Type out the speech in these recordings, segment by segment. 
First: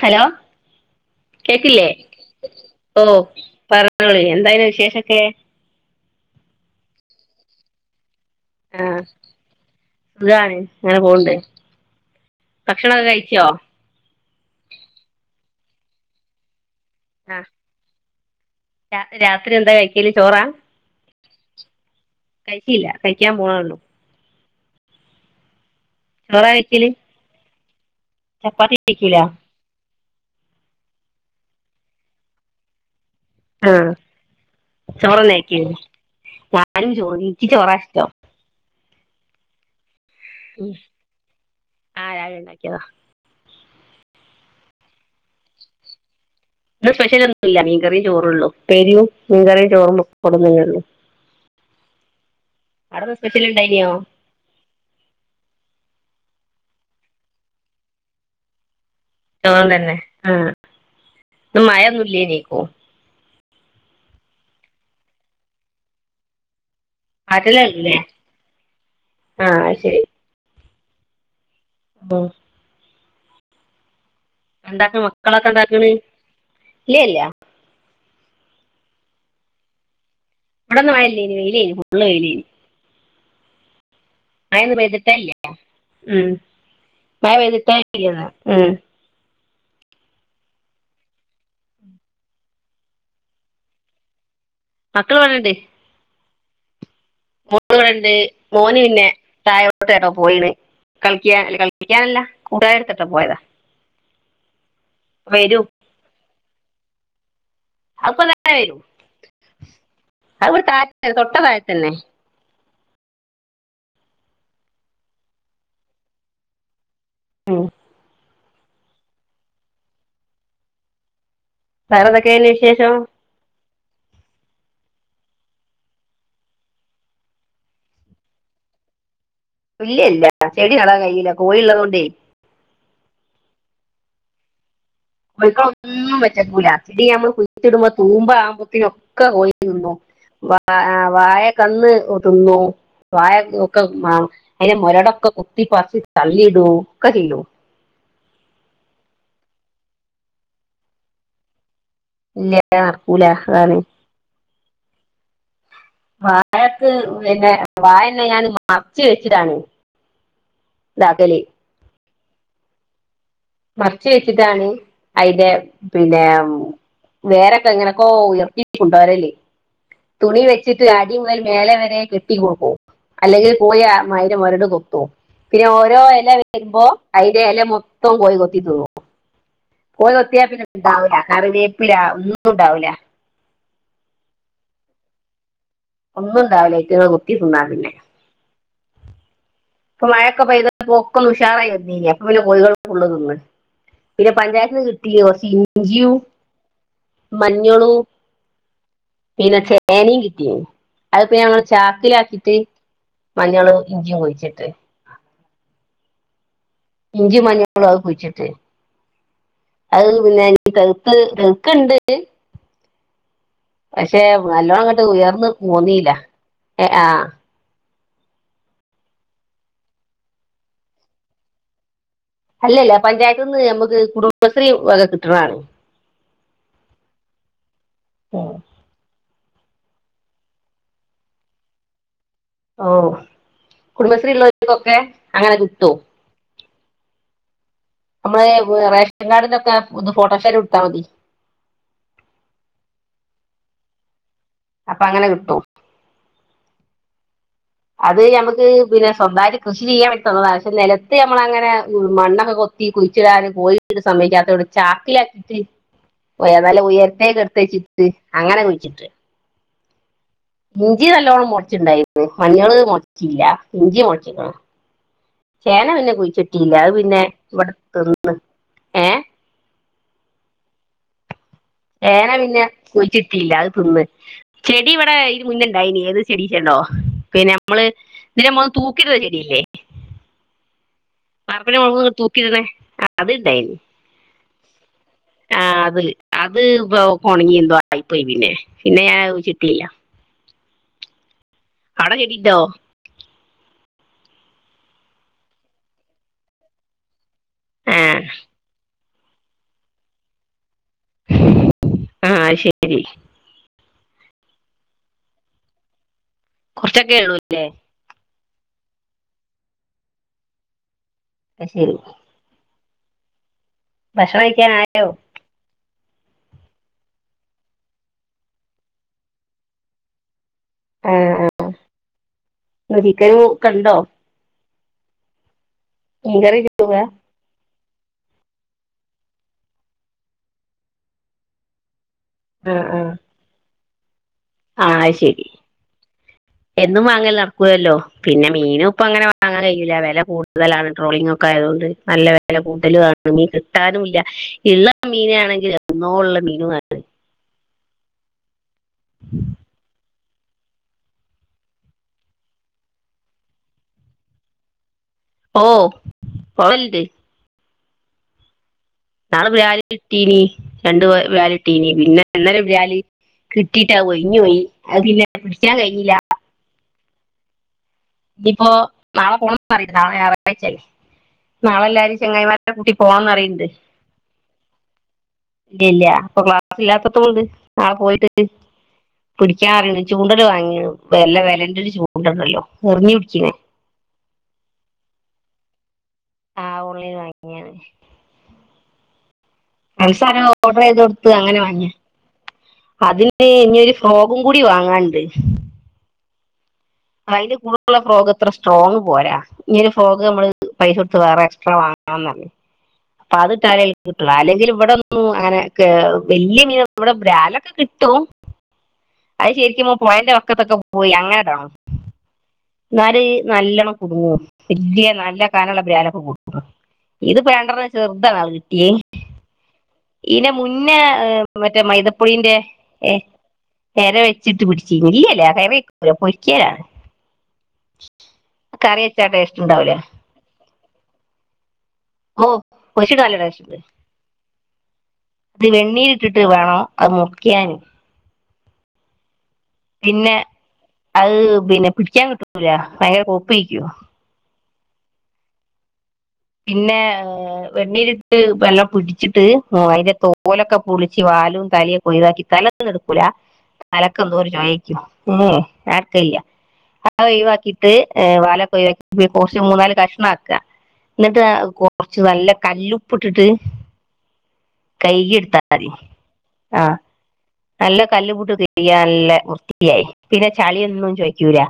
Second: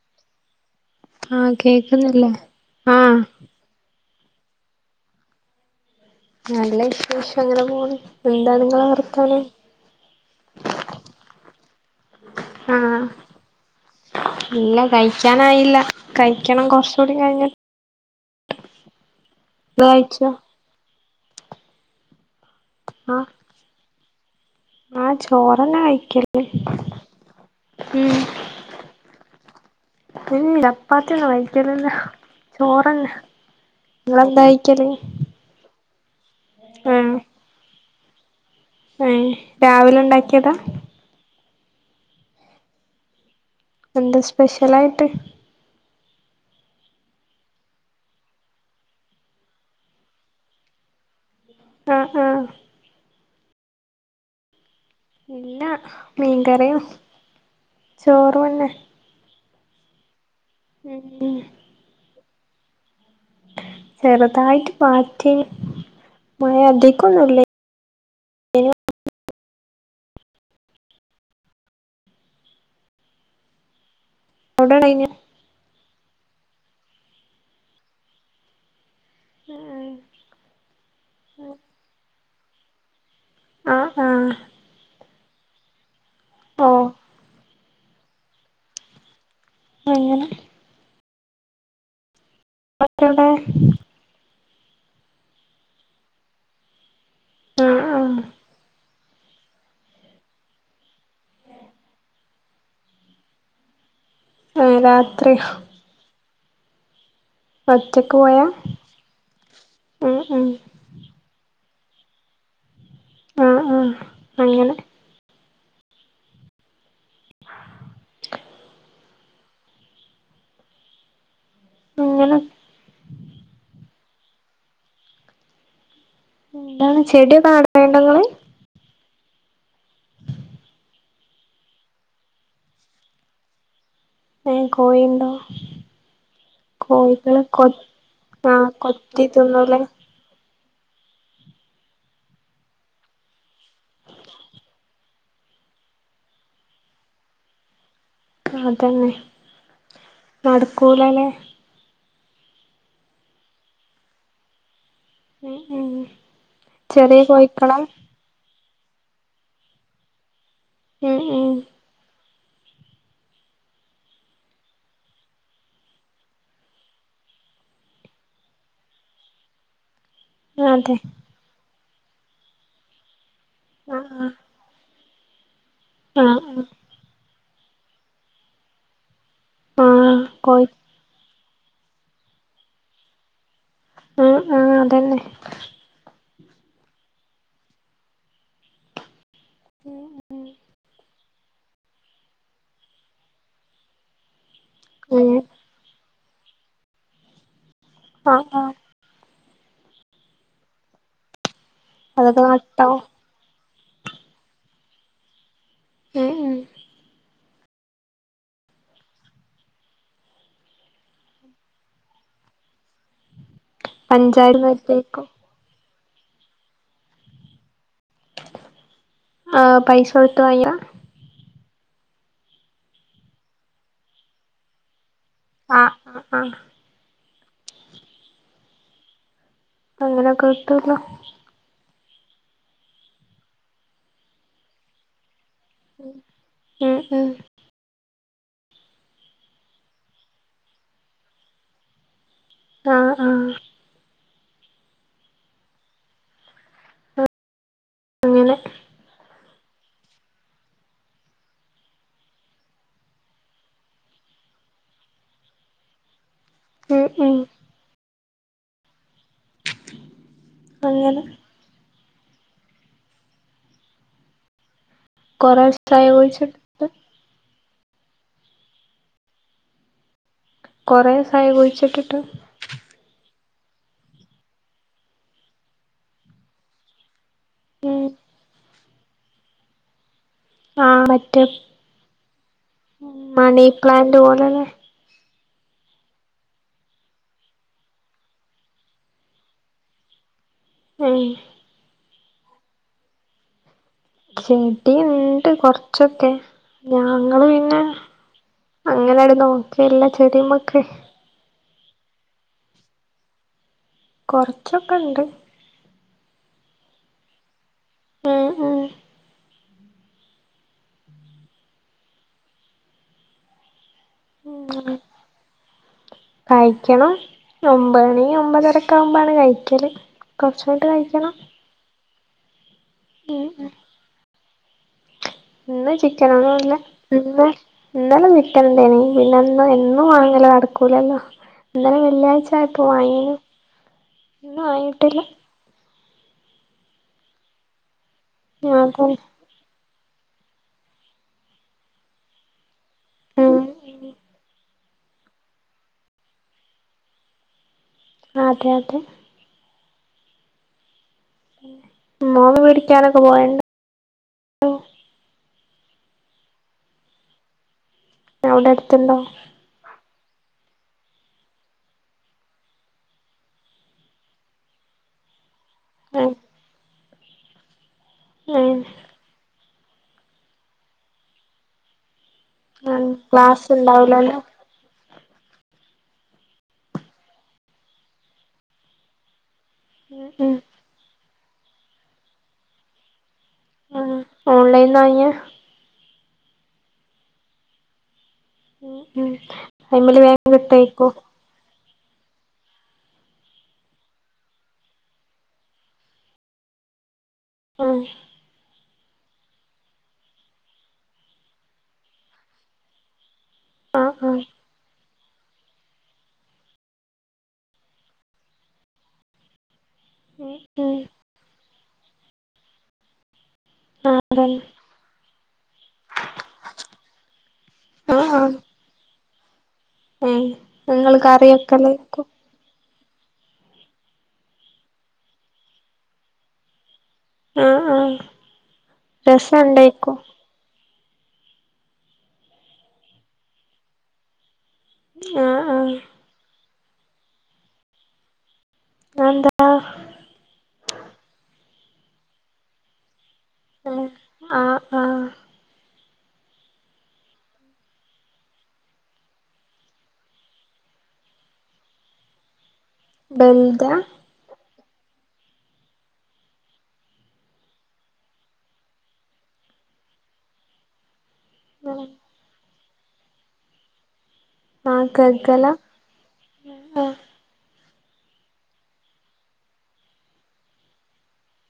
Hello ആഹ് കേക്കില്ലേ കേക്കുന്നില്ലേ ഓഹ് ആഹ് പറ പറയ് എന്താ പിന്നെ വിശേഷൊക്കെ നല്ല വിശേഷം അങ്ങനെ പോന്ന് ആഹ് സുഖാണ് ഇങ്ങനെ പോണ്ട് ആഹ് ഭക്ഷണൊക്കെ കഴിച്ചോ ഇല്ല കഴിക്കാനായില്ല കഴിക്കണം കൊറചൂടി കഴിഞ്ഞിട്ട് രാ രാത്രി എന്താ ഇങ്ങള് കഴിക്കല് കഴിച്ചോ ചോറാ കഴിച്ചില്ല ആഹ് കഴിക്കാന് പോണൊള്ളു ആഹ് ചോറന്നെ കയി ചോറാ കഴിക്കല് ഉം ചപ്പാത്തി [unintelligible] ക്കൂല ഉം ചപ്പാത്തിന്നും കഴിക്കൂലല്ല ചോറെന്നെ ആഹ് ചോറെന്നെ കഴിക്ക ഞാനും ആഹ് ചോറ് ഇൻക്ക് ചോറാ ഇഷ്ടം ഏഹ് രാവിലെ ഇണ്ടാക്കി ഉം ആഹ് രാവിലെ ഉണ്ടാക്കിയതാ എന്താ സ്പെഷ്യലായിട്ട് ഇന്ന് സ്പെഷ്യലൊന്നുംല്ല മീൻകറീം ചോറൂള്ളൂ ഉപ്പേരിം മീൻകറിം ചോറും പപ്പടോം തന്നേള്ളൂ. ആഹ് ആഹ് അവടെ സ്പെഷ്യല് ഉണ്ടായ്ന്യോ. ഇല്ല മീൻകറിം ചോറും അന്നെ [unintelligible] തന്നെ ആഹ് ഉം ഉം മഴയൊന്നുല്ലേയ്നീ ഇപ്പൊ ചെറുതായിട്ട് പാറ്റി മഴ അധികൊന്നു [unintelligible] ആഹ് അത് ശെരി ഓ അവിടെ എന്താക്കാ ഉണ്ടായിനോ മക്കളൊക്കെ എന്താക്കണ് ഇല്യ ഇല്യ [unintelligible] ഇബടിന്ന് മഴയില്ലേയ്നിം വെയിലേയ്നിം ഫുള്ള് വെയിലായ്നിം ആഹ് ആഹ് മഴ ഇന്ന് പെയ്തിട്ടേ ഇല്ല ഉം ഓ മഴ പെയ്‌തിട്ടേ ഇല്ല ഇന്ന് അങ്ങനെ മറ്റവടെ മക്കള് ഇവ‌ടൊണ്ട് മോള് ആഹ് ഇവിടുണ്ട് ആഹ് മോന് പിന്നെ തായോട്ട് എവടോ പോയിണ്. കളിക്ക്യാ കളിക്യാനല്ല കൂട്ടാര് എടുത്ത് പോയതാ. ആഹ് രാത്ര്യോ വരൂ ഒറ്റക്ക് അപ്പൊ പോയാ താഴെ ഉം ഉം അവടെ താഴത്തെന്നെ തൊട്ട താഴത്തെന്നെ ആഹ് ആഹ് അങ്ങനെ. ഉം വേറെ അങ്ങനെ എന്തൊക്കെയ്ന് വിശേഷം. എന്താണ് ചെടിയൊക്കെ നടല് ഉണ്ടൊ ഇങ്ങള്. ഇല്യല്ല ചെടി നടാം കയില്ല കോഴി ഉള്ളതോണ്ടേ. ഏഹ് കോഴി ഉ കോഴിക്കള് ഒന്നും വെച്ചേക്കൂല ഇത് നമ്മള് കുഴിച്ച് ഇടുമ്പം തൂമ്പ ആവുമ്പോത്തിനൊ ത്തി തിന്നൂല്ലേ ആഹ് ആഹ് വായ കന്ന് തിന്നു വായ ഒക്കെ ആഹ് അയ്ന്റെ മൊരടൊക്കെ കുത്തിപ്പറിച്ച് തള്ളിടു ഒക്കെ ചെയ്യും അതന്നെ നടക്കൂലല്ലേ ഇല്ല നടക്കൂല അതാണ് ഉം ഉം വാഴക്ക് ചെറിയ പിന്നെ കോഴിക്കളാ വാഴന്നെ ഞാൻ മറച്ച് വെച്ചിതാണ് ഉം ഇതാക്കല് ഉം മറച്ച് വെച്ചിട്ടാണ് അയ്ന്റെ പിന്നെ വേരൊക്കെ എങ്ങനൊക്കോ ഉയർത്തി കൊണ്ടോരല് തുണി വെച്ചിട്ട് അതെ അടി മുതൽ മേലെ വരെ കെട്ടി കൊടുക്കും അല്ലെങ്കിൽ പോയ ആഹ് അയ്ര് മൊരട് കൊത്തും പിന്നെ ഓരോ ആഹ് എല ആഹ് ആഹ് വരുമ്പോ അയ്ന്റെ എല മൊത്തം കോഴി കൊത്തി തിന്നും കോഴി കൊത്തിയാൽ പിന്നെ ണ്ടാവൂല കറിവേപ്പില ഒന്നും ഉണ്ടാവൂല. ആഹ് ആഹ് അതന്നെ ഒന്നും ഇണ്ടാവൂല അയ്റ്റങ്ള് കൊത്തി തിന്നാ പിന്നെ. ഇപ്പൊ മഴൊക്കെ പെയ്തപ്പൊക്കെ ഒക്കൊന്ന് ഉഷാറായി വന്നീനി അപ്പ പിന്നെ കോഴികള് ഫുള്ള് തിന്ന്. പിന്നെ പഞ്ചായ ത്ത്ന്ന് കിട്ടിയോ ഉം സിഞ്ചിയും മഞ്ഞളൂ ആഹ് ആഹ് പിന്നെ ചേനയും കിട്ടിനി അത്പ്പ ഞങ്ങള് അതൊക്കെ ചാക്കിലാക്കിട്ട്. നട്ടാവും മഞ്ഞളു ഇഞ്ചിയും കുഴിച്ചിട്ട് ഏഹ് ഉം ഇഞ്ചിയും മഞ്ഞളും അഹും കുഴിച്ചിട്ട് അത് പിന്നെ ഇനി തെള്ത്തെത് തെള്ക്ക്ണ്ട്. പക്ഷെ നല്ലോണം ഇങ്ങട്ട് പഞ്ചായത്ത്ന്നൊക്കെക്കും ഉയർന്ന് പോന്നീല്ല ഏഹ് ആഹ്. ആഹ് പൈസ കൊടുത്ത് വാങ്യതാ? അല്ലല്ല പഞ്ചായത്ത്ന്ന് നമ്മക്ക് കുടുംബശ്രീ വക കിട്ട്ണാണ്. അഹ് ആഹ് ആഹ്. ഉം അങ്ങനൊക്കെ കിട്ട്ണ്ടോ. ഓഹ്. കുടുംബശ്രീ ഉള്ളാൽക്കൊക്കെ അങ്ങനെ കിട്ടും. ഉം ഉം നമ്മളേ റേഷൻ കാർഡിന്റെ ഒക്കെ ഇത് ഫോട്ടോഷാറ്റ് കൊട്ത്താ മതി. ആഹ് ആഹ് അപ്പങ്ങനെ കിട്ടും. അത് അങ്ങനെ ഞമ്മക്ക് പിന്നെ സ്വന്തായിട്ട് കൃഷി ചെയ്യാൻ വേണ്ടി തന്നതാ. പക്ഷെ നെലത്ത് നമ്മളങ്ങനെ മണ്ണൊക്കെ കൊത്തി കുഴിച്ചിടാന് കോയി ട് സമ്മയ്ക്കാത്തോണ്ട് ചാക്കിലാക്കീറ്റ് ഏഹ് നല്ല ഉം ഉം ഉയരത്തേക്ക്‌ എടുത്തെച്ചിട്ട് അങ്ങനെ കുഴിച്ചിട്ട്. ഇഞ്ചി അങ്ങനെ നല്ലോണ്ണം മൊളച്ചിണ്ടായിന്നു. മഞ്ഞള് മൊളച്ചില്ല ഇഞ്ചി മൊളച്ച്ക്ക്ണ്. കൊറേ ചേന ദിവസായോ പിന്നെ കുഴിച്ചിട്ടീല്ല കുഴിച്ചിട്ടിട്ട് അത് പിന്നെ ഇവടെ തിന്ന് ണ് ഏഹ് കൊറേസായൊ കുഴിച്ച് ചേന പിന്നെ കുഴിച്ചിട്ടീല്ല. അത് തിന്ന്. ചെടി ഇവടെ ഇത് മുന്നെ ഇണ്ടായിനി. ഏത് ചെടി നിച്ചണ്ടോ. പിന്നെ നമ്മള് ഉം ഇതിന്റെ മോൾല് തൂക്കിടണ ചെടില്ലേ. ആഹ് മറ്റേ മുളക് തൂക്കിടുന്നെ അത് മണി പ്ലാന്റ് പോലെള്ളെ ആഹ് അത്. അത് ഇപ്പൊ ഒക്കൊണങ്ങി എന്തോ ആയിപ്പോയി പിന്നെ. പിന്നെ ഞാൻ അത് കുഴിച്ചിട്ടീല്ല. ഏഹ് അവടെ ചെടിണ്ടോ? ചെടി ഇണ്ട് കൊർച്ചൊക്കെ. ഞാങ്ങള് ഏഹ് അങ്ങനാട് നോക്കേല്ല ചെടിമക്ക്. ആഹ് ശരി. കൊറച്ചൊക്കെണ്ട്. കൊറച്ചൊക്കെ ഉള്ളു ല്ലേ. ആഹ് ആഹ് അയ് ശരി. ഭക്ഷണം കയ്ക്കാനായോ കഴിക്കെണം ഒമ്പണി ഒമ്പതരക്കാവുമ്പാണ് കഴിക്കെല് കൊർച്ച് കയ്ട്ട് കഴിക്കെണം ഇന്ന് ചിക്കെനൂ ഉം ഒക്കെണ്ടോ ഇന്ന് മീൻകറി ചിക്കെനൊന്നുല്ലാ രൂപ ഇന്നെ ഇന്നെലെ ചിക്കന്ണ്ടേയ്നി പിന്നെന്ന് എന്നും വാങ്ങല് നടക്കൂലല്ലോ ഇന്നെലെ വെള്ള്യാഴ്ച്ച ആഹ് ആയപ്പൊ ആഹ് വാങ്ങീനി ആഹ് അയ്ശെരി എന്നും വാങ്ങൽ നടക്കൂലല്ലോ പിന്നെ മീനും അതന്നെ പ്പങ്ങെനെ വാ വാങ്ങാൻ കയ്യൂലാ വെല കൂട്തലാണ് ട്രോളിങ്ങാെക്കായതുകൊണ്ട് നല്ലെ വെ വെല കൂട്ടലും ആണ് മീൻ ഉം കിട്ടാനുല്ല ഇള്ള മീനാണെങ്കിൽ എന്നോള്ള മീനു ആണ് ആഹ് അതെ അതെ മോള് പഠിക്കാനൊക്കെ പോവൽണ്ട ഓഹ് പോവൽണ്ട് ഏഹ് അവ്ടെ അട്ത്ത്ണ്ടോ ഞങ്ങൾ ബ്യാലി കിട്ടീനി രണ്ട് വെ വാലിട്ടീനി പിന്നെ ഇന്നാെരു ബ്യാലി കിട്ടീട്ടാ ഒയ്ഞ്ഞ് പോയ് അത് പിന്നെ പിടിക്കാം കയ്ഞ്ഞീലാ ഉം നിപ്പോ ഉം നാളെ പോണം പറയ്ണ്ട് നാളെ ഞായറാഴ്ച്ചല്ലേ നാളെല്ലാരും ചങ്ങായ്മാര് രെ കൂട്ടി ഉം പോവാന്നറീണ്ട് ക്ലാസ് ഉണ്ടാവൂലല്ലോ ഇല്ല്യ ഇല്ല്യാ ഇപ്പൊ ക്ലാസ് ഇല്ലാത്തത് കൊണ്ട് നാളെ പോയിട്ട് പിടിയ്ക്കാം അറിയു ഉം ചൂണ്ടെല് ഉം വാങ്ങീണ് വെല്ലെ വെലെന്റൊര് ചൂണ്ടണ്ടല്ലോ എർഞ്ഞ് പിടിയ്ക്ക്ണേ ആഹ് ഓൺലൈൻന്നാങ്ങ്യാ ആഹ് ഓൺലൈൻന്ന് വാങ്ങിയാണ് ഉം ഉം [unintelligible] അയ്മല് സാനം വേഗം കിട്ടേക്കും ഓർഡ്റെയ്താെട്ത്ത് അങ്ങെനെ വാങ്ങ്യാ അതിന് ഇനിയൊര് ഫ്രോഗും കൂടി വാങ്ങാണ്ട് അയ്ല് കൂടെള്ള ഉം ഫ്രോഗ് ത്ര സ്ട്രോങ്ങ് പോരാ ഇനിയൊര് ഫ്രോഗ് നമ്മള് പൈസാെട്ത്ത് വേറെ എക്സ്ട്രാ വാങ്ങണംന്നർഞ്ഞ് അപ്പൊ അത് ഇട്ടാലെ [unintelligible] ആഹ് കിട്ടാെള്ള ആഹ് അല്ലെങ്കില് ഇവടൊ ന്നും അങ്ങെനെ കേ വെല്ല്യെ മീനൊന്നും വെടെ ബ്രാലൊക്കെ കിട്ടും അത്ശെരിക്കും പോയെന്റെ വക്കത്തൊക്കെ ഉം പോയി അങ്ങെനെടെണം ന്നാല് നല്ലോം ഉം ആഹ് കുട്ങ്ങും‌ അതന്നെ വെല്യെ നല്ല കാനള്ള ബ്രാലാെക്കെ കുട്ങ്ങും ഇത് പേങ്ങർന്നെ ആഹ് ആഹ് ചെർതാണാള് ഏഹ് ഏഹ് ഈനെ മുന്നേ നിങ്ങള് ഏഹ് കറി മറ്റേ മൈദ വെക്കലേക്കും പൊയ്ന്റെ എഹ് എര വെച്ചിട്ട് പിട്ച്ചീനി ഇല്ലല്ല കറി വെക്കൂലാ പൊരിയ്ക്കലാണ് ആഹ് ആഹ് അത് കറ്യെച്ചാ ടേസ്റ്റ്ണ്ടാവുലാ രസണ്ടേക്കും ഓഹ് പൊര്ച്ച്ട്ട് നല്ല ടേസ്റ്റ്‌ണ്ട് ആഹ് ത് ആഹ് വെണ്ണീര് ട്ടിട്ട് വേണം അത് മുർക്ക്യാന് അതെന്താ? പിന്നെ അത് പിന്നെ പിടിക്കാം കിട്ടൂലാ ഭയങ്കെര കൊഴ്പ്പേയ്ക്കും ഉം ആഹ് അഹ് പിന്നേ വെണ്ണീരിട്ട് നല്ലോം പിട്ച്ച്ട്ട് അയ്ന്റെ തോലൊക്കെ പൊളിച്ച് വാലും തലിയൊക്കെ ഒയ്‌വാക്കി തല ന്നും ട്ക്കൂലാ ബെൽദ തലക്ക് എന്തോ ചൊയേയ്ക്കും ഉം ഉം ഞാട്ക്കേല്ല്യാ ആ ഒഴിവാക്കീട്ട് അ വാലക്ക ഒഴവാക്കി കൊർച്ച് മൂന്നാല് കഷ്ണാക്ക എന്നിട്ട് ഉം കൊറച്ച് നല്ല കല്ലുപ്പിട്ടിട്ട് ആഹ് ഗഗ്ഗല കൈയെടുത്താതി ആഹ് നല്ല കല്ലുപിട്ടിരാൻ നല്ല വൃത്തിയായി പിന്നെ ചളിയൊന്നും ചോയ്ക്കൂലാ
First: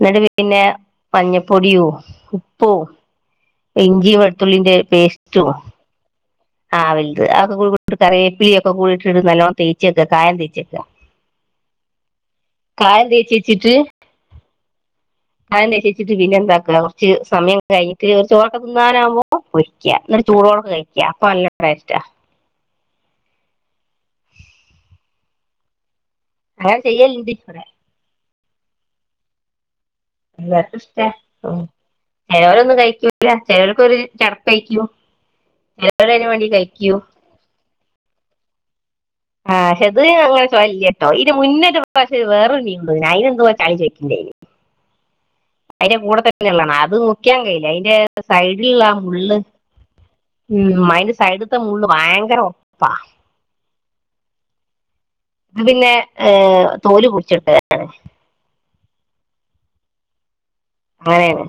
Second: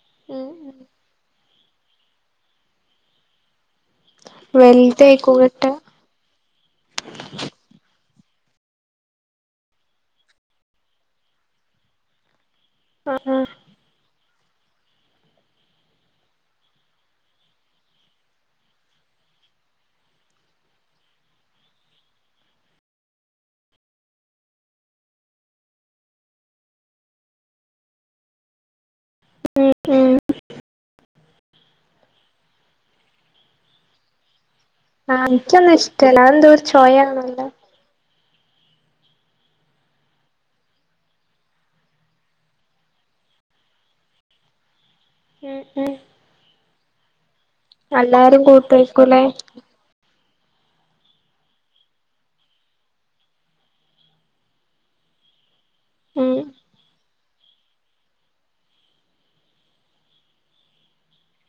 എന്നിട്ട് ഉം പിന്നെ ഉം മഞ്ഞപ്പൊടിയു ഉപ്പും. ഇഞ്ചിയും വെളുത്തുള്ളിന്റെ വെൽതേക്കും പേസ്റ്റും. കിട്ടാ ആ വലുത്ത് ആക്ക കൂടി കറിയേപ്പിലയക്ക കൂടിയിട്ട് നല്ലോണം തേച്ചെക്ക കായം തേച്ചെക്ക കായം ആഹ് തേച്ച് ആഹ് വെച്ചിട്ട്. ആ എണ്ണേച്ച്ച്ചിട്ട് പിന്നെ എന്താക്ക കുറച്ച് സമയം കഴിഞ്ഞിട്ട് കുറച്ച് ചൊറൊക്ക തിന്നാനാകുമ്പോ പൊരിക്ക എന്നിട്ട് ചൂടൊടെ കഴി ക്ക അപ്പൊ നല്ല ടേസ്റ്റാ. അങ്ങനെ ചെയ്യലിണ്ട് ഇവിടെ ഉം ഉം എർക്കും ഇഷ്ട ചെലവരൊന്നും കഴിക്കൂല്ല ചെലർക്കൊരും ചടപ്പായിക്കും. ആ എനിക്കൊന്നും ഇഷ്ടല്ല അതെന്തൊരു ചൊയാന്നല്ല. ആ പക്ഷെ അത് അങ്ങനെചൊയല്ലട്ടോ, ഇത് മുന്നത്തെ പ്രാവശ്യം വേറൊരു മീന് അതിനെ എന്തോ ചൊയ ചൊയിക്കിണ്ടാര്ന്നു. ഉം ഉം അയിൻ്റെ കൂട തന്നെ ഉള്ളതാണ് അതു വിക്കാൻ കഴയില്ല അയിന്റെ എല്ലാരും സൈഡിലുള്ള ആ കൂട്ടേക്കൂലേ മുള്ള് ഉം അയിന്റെ സൈഡ്ത്തെ മുള്ള് ഭയങ്കര ഒറപ്പാ. ഇത് പിന്നെ ഏ ഉം തോല് പൊടിച്ചെടുക്കലാണ്. അങ്ങനെയാണ്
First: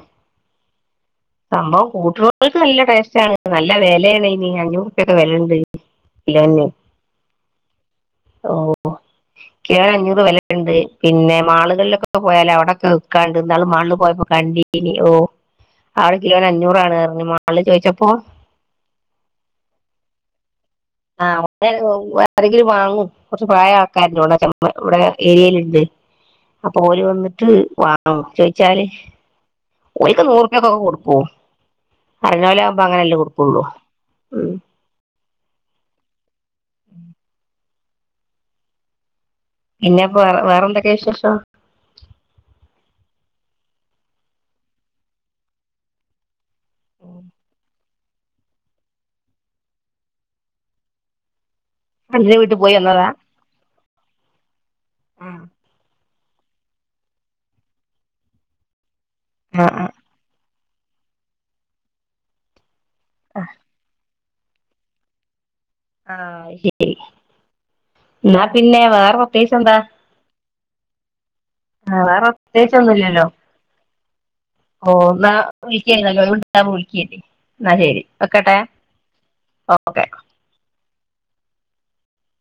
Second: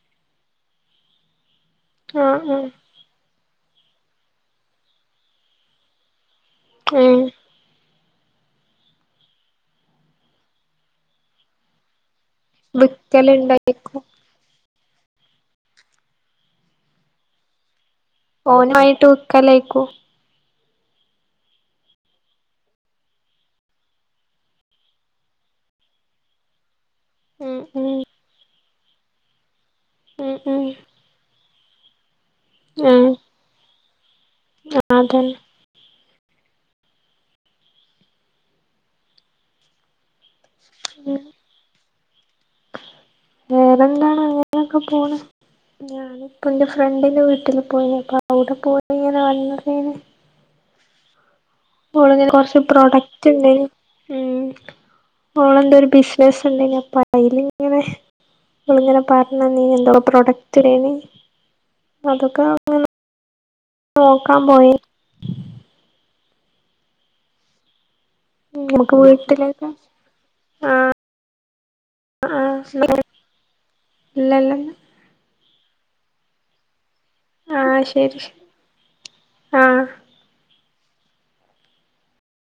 സംഭവം ആഹ് കൂട്ട്കൾക്ക് ആഹ് നല്ല ടേസ്റ്റാണ്ണ്. നല്ല വെലയാണ് ഇനി അഞ്ഞൂറുപ്പ്യൊക്കെ വെലയുണ്ട്. ഇല്ലാന്നു ഉം ഓ കിലോ അഞ്ഞൂറ് വെലുണ്ട് പിന്നെ മാളുകളിലൊക്കെ എപ്പോ പോയാലും, അവിടൊക്കെ വിക്കാണ്ട് ഇന്നാള് മാൾല് വിക്കലുണ്ടായിരിക്കും പോയപ്പോ കണ്ടീനി ഓ ആവിടെ കിലോന് അഞ്ഞൂറാണ് പർഞ്ഞ് മാള് ചോയിച്ചപ്പോ ഓനുമായിട്ട് വിക്കലായിക്കൂ. ആ അവ ആരെങ്കിലും വാങ്ങും കൊർച്ച് പ്രായായ ആൾക്കാരുണ്ട്. ഇവിടെ ഏരിയയിലുണ്ട്. അപ്പൊ ഓര് വന്നിട്ട് ഉം ഉം വാങ്ങു ചോയിച്ചാല് ഓരിക്ക് ഉം ഉം നൂറുപൃക്കൊക്കെ കൊടുക്കും. അറിഞ്ഞലപ്പ അങ്ങനല്ലെ കൊടുക്കുള്ളൂ. ഉം ആ അതന്നെ ഇന്നെപ്പൊ വേറെ വേറെന്തൊക്കെയ ഉം വിശേഷം. വേറെന്താണ്, അങ്ങനേക്കെ പോണ് ഞാനും. അപ്പൊ എന്റെ ഫ്രണ്ടിൻന്റെ വീട്ടില് പോയി നിക്ക അപ്പൊ അവിടെ പോയി ഇങ്ങനെ വന്നതാണ്. ഓളങ്ങനെ ഫ്രണ്ടിന്റെ വീട്ടിൽ കൊർച്ച് പോയി വന്നതാ പ്രൊഡക്റ്റുണ്ട് ഉം ആഹ് ഓള് എന്തോരു ബിസിനസ്ന് ഉണ്ടീനു അപ്പൊ അയിനിങ്ങനെ ഓളിങ പറഞ്ഞ നീ ആഹ് എന്തോ പ്രോഡക്റ്റ്ടേണെ അതൊക്കെ വാ അ നോക്കാൻ പോയെ ആഹ് ശരി എന്നാ പിന്നെ നമുക്ക് വേറെ അത്യാവശ്യം വീട്ടിലേക്ക് എന്താ ആ ആ വേറത്യാവശ്യം ഒന്നുല്ലല്ലോ ഇല്ലല്ല ഓ എന്നാ വിളിക്കാര്ന്നല്ലോ ഒഴിവുണ്ടാംമ്പോ വിളിക്കേ എന്നാ ശരി വെക്കട്ടെ ആ ഓക്കെ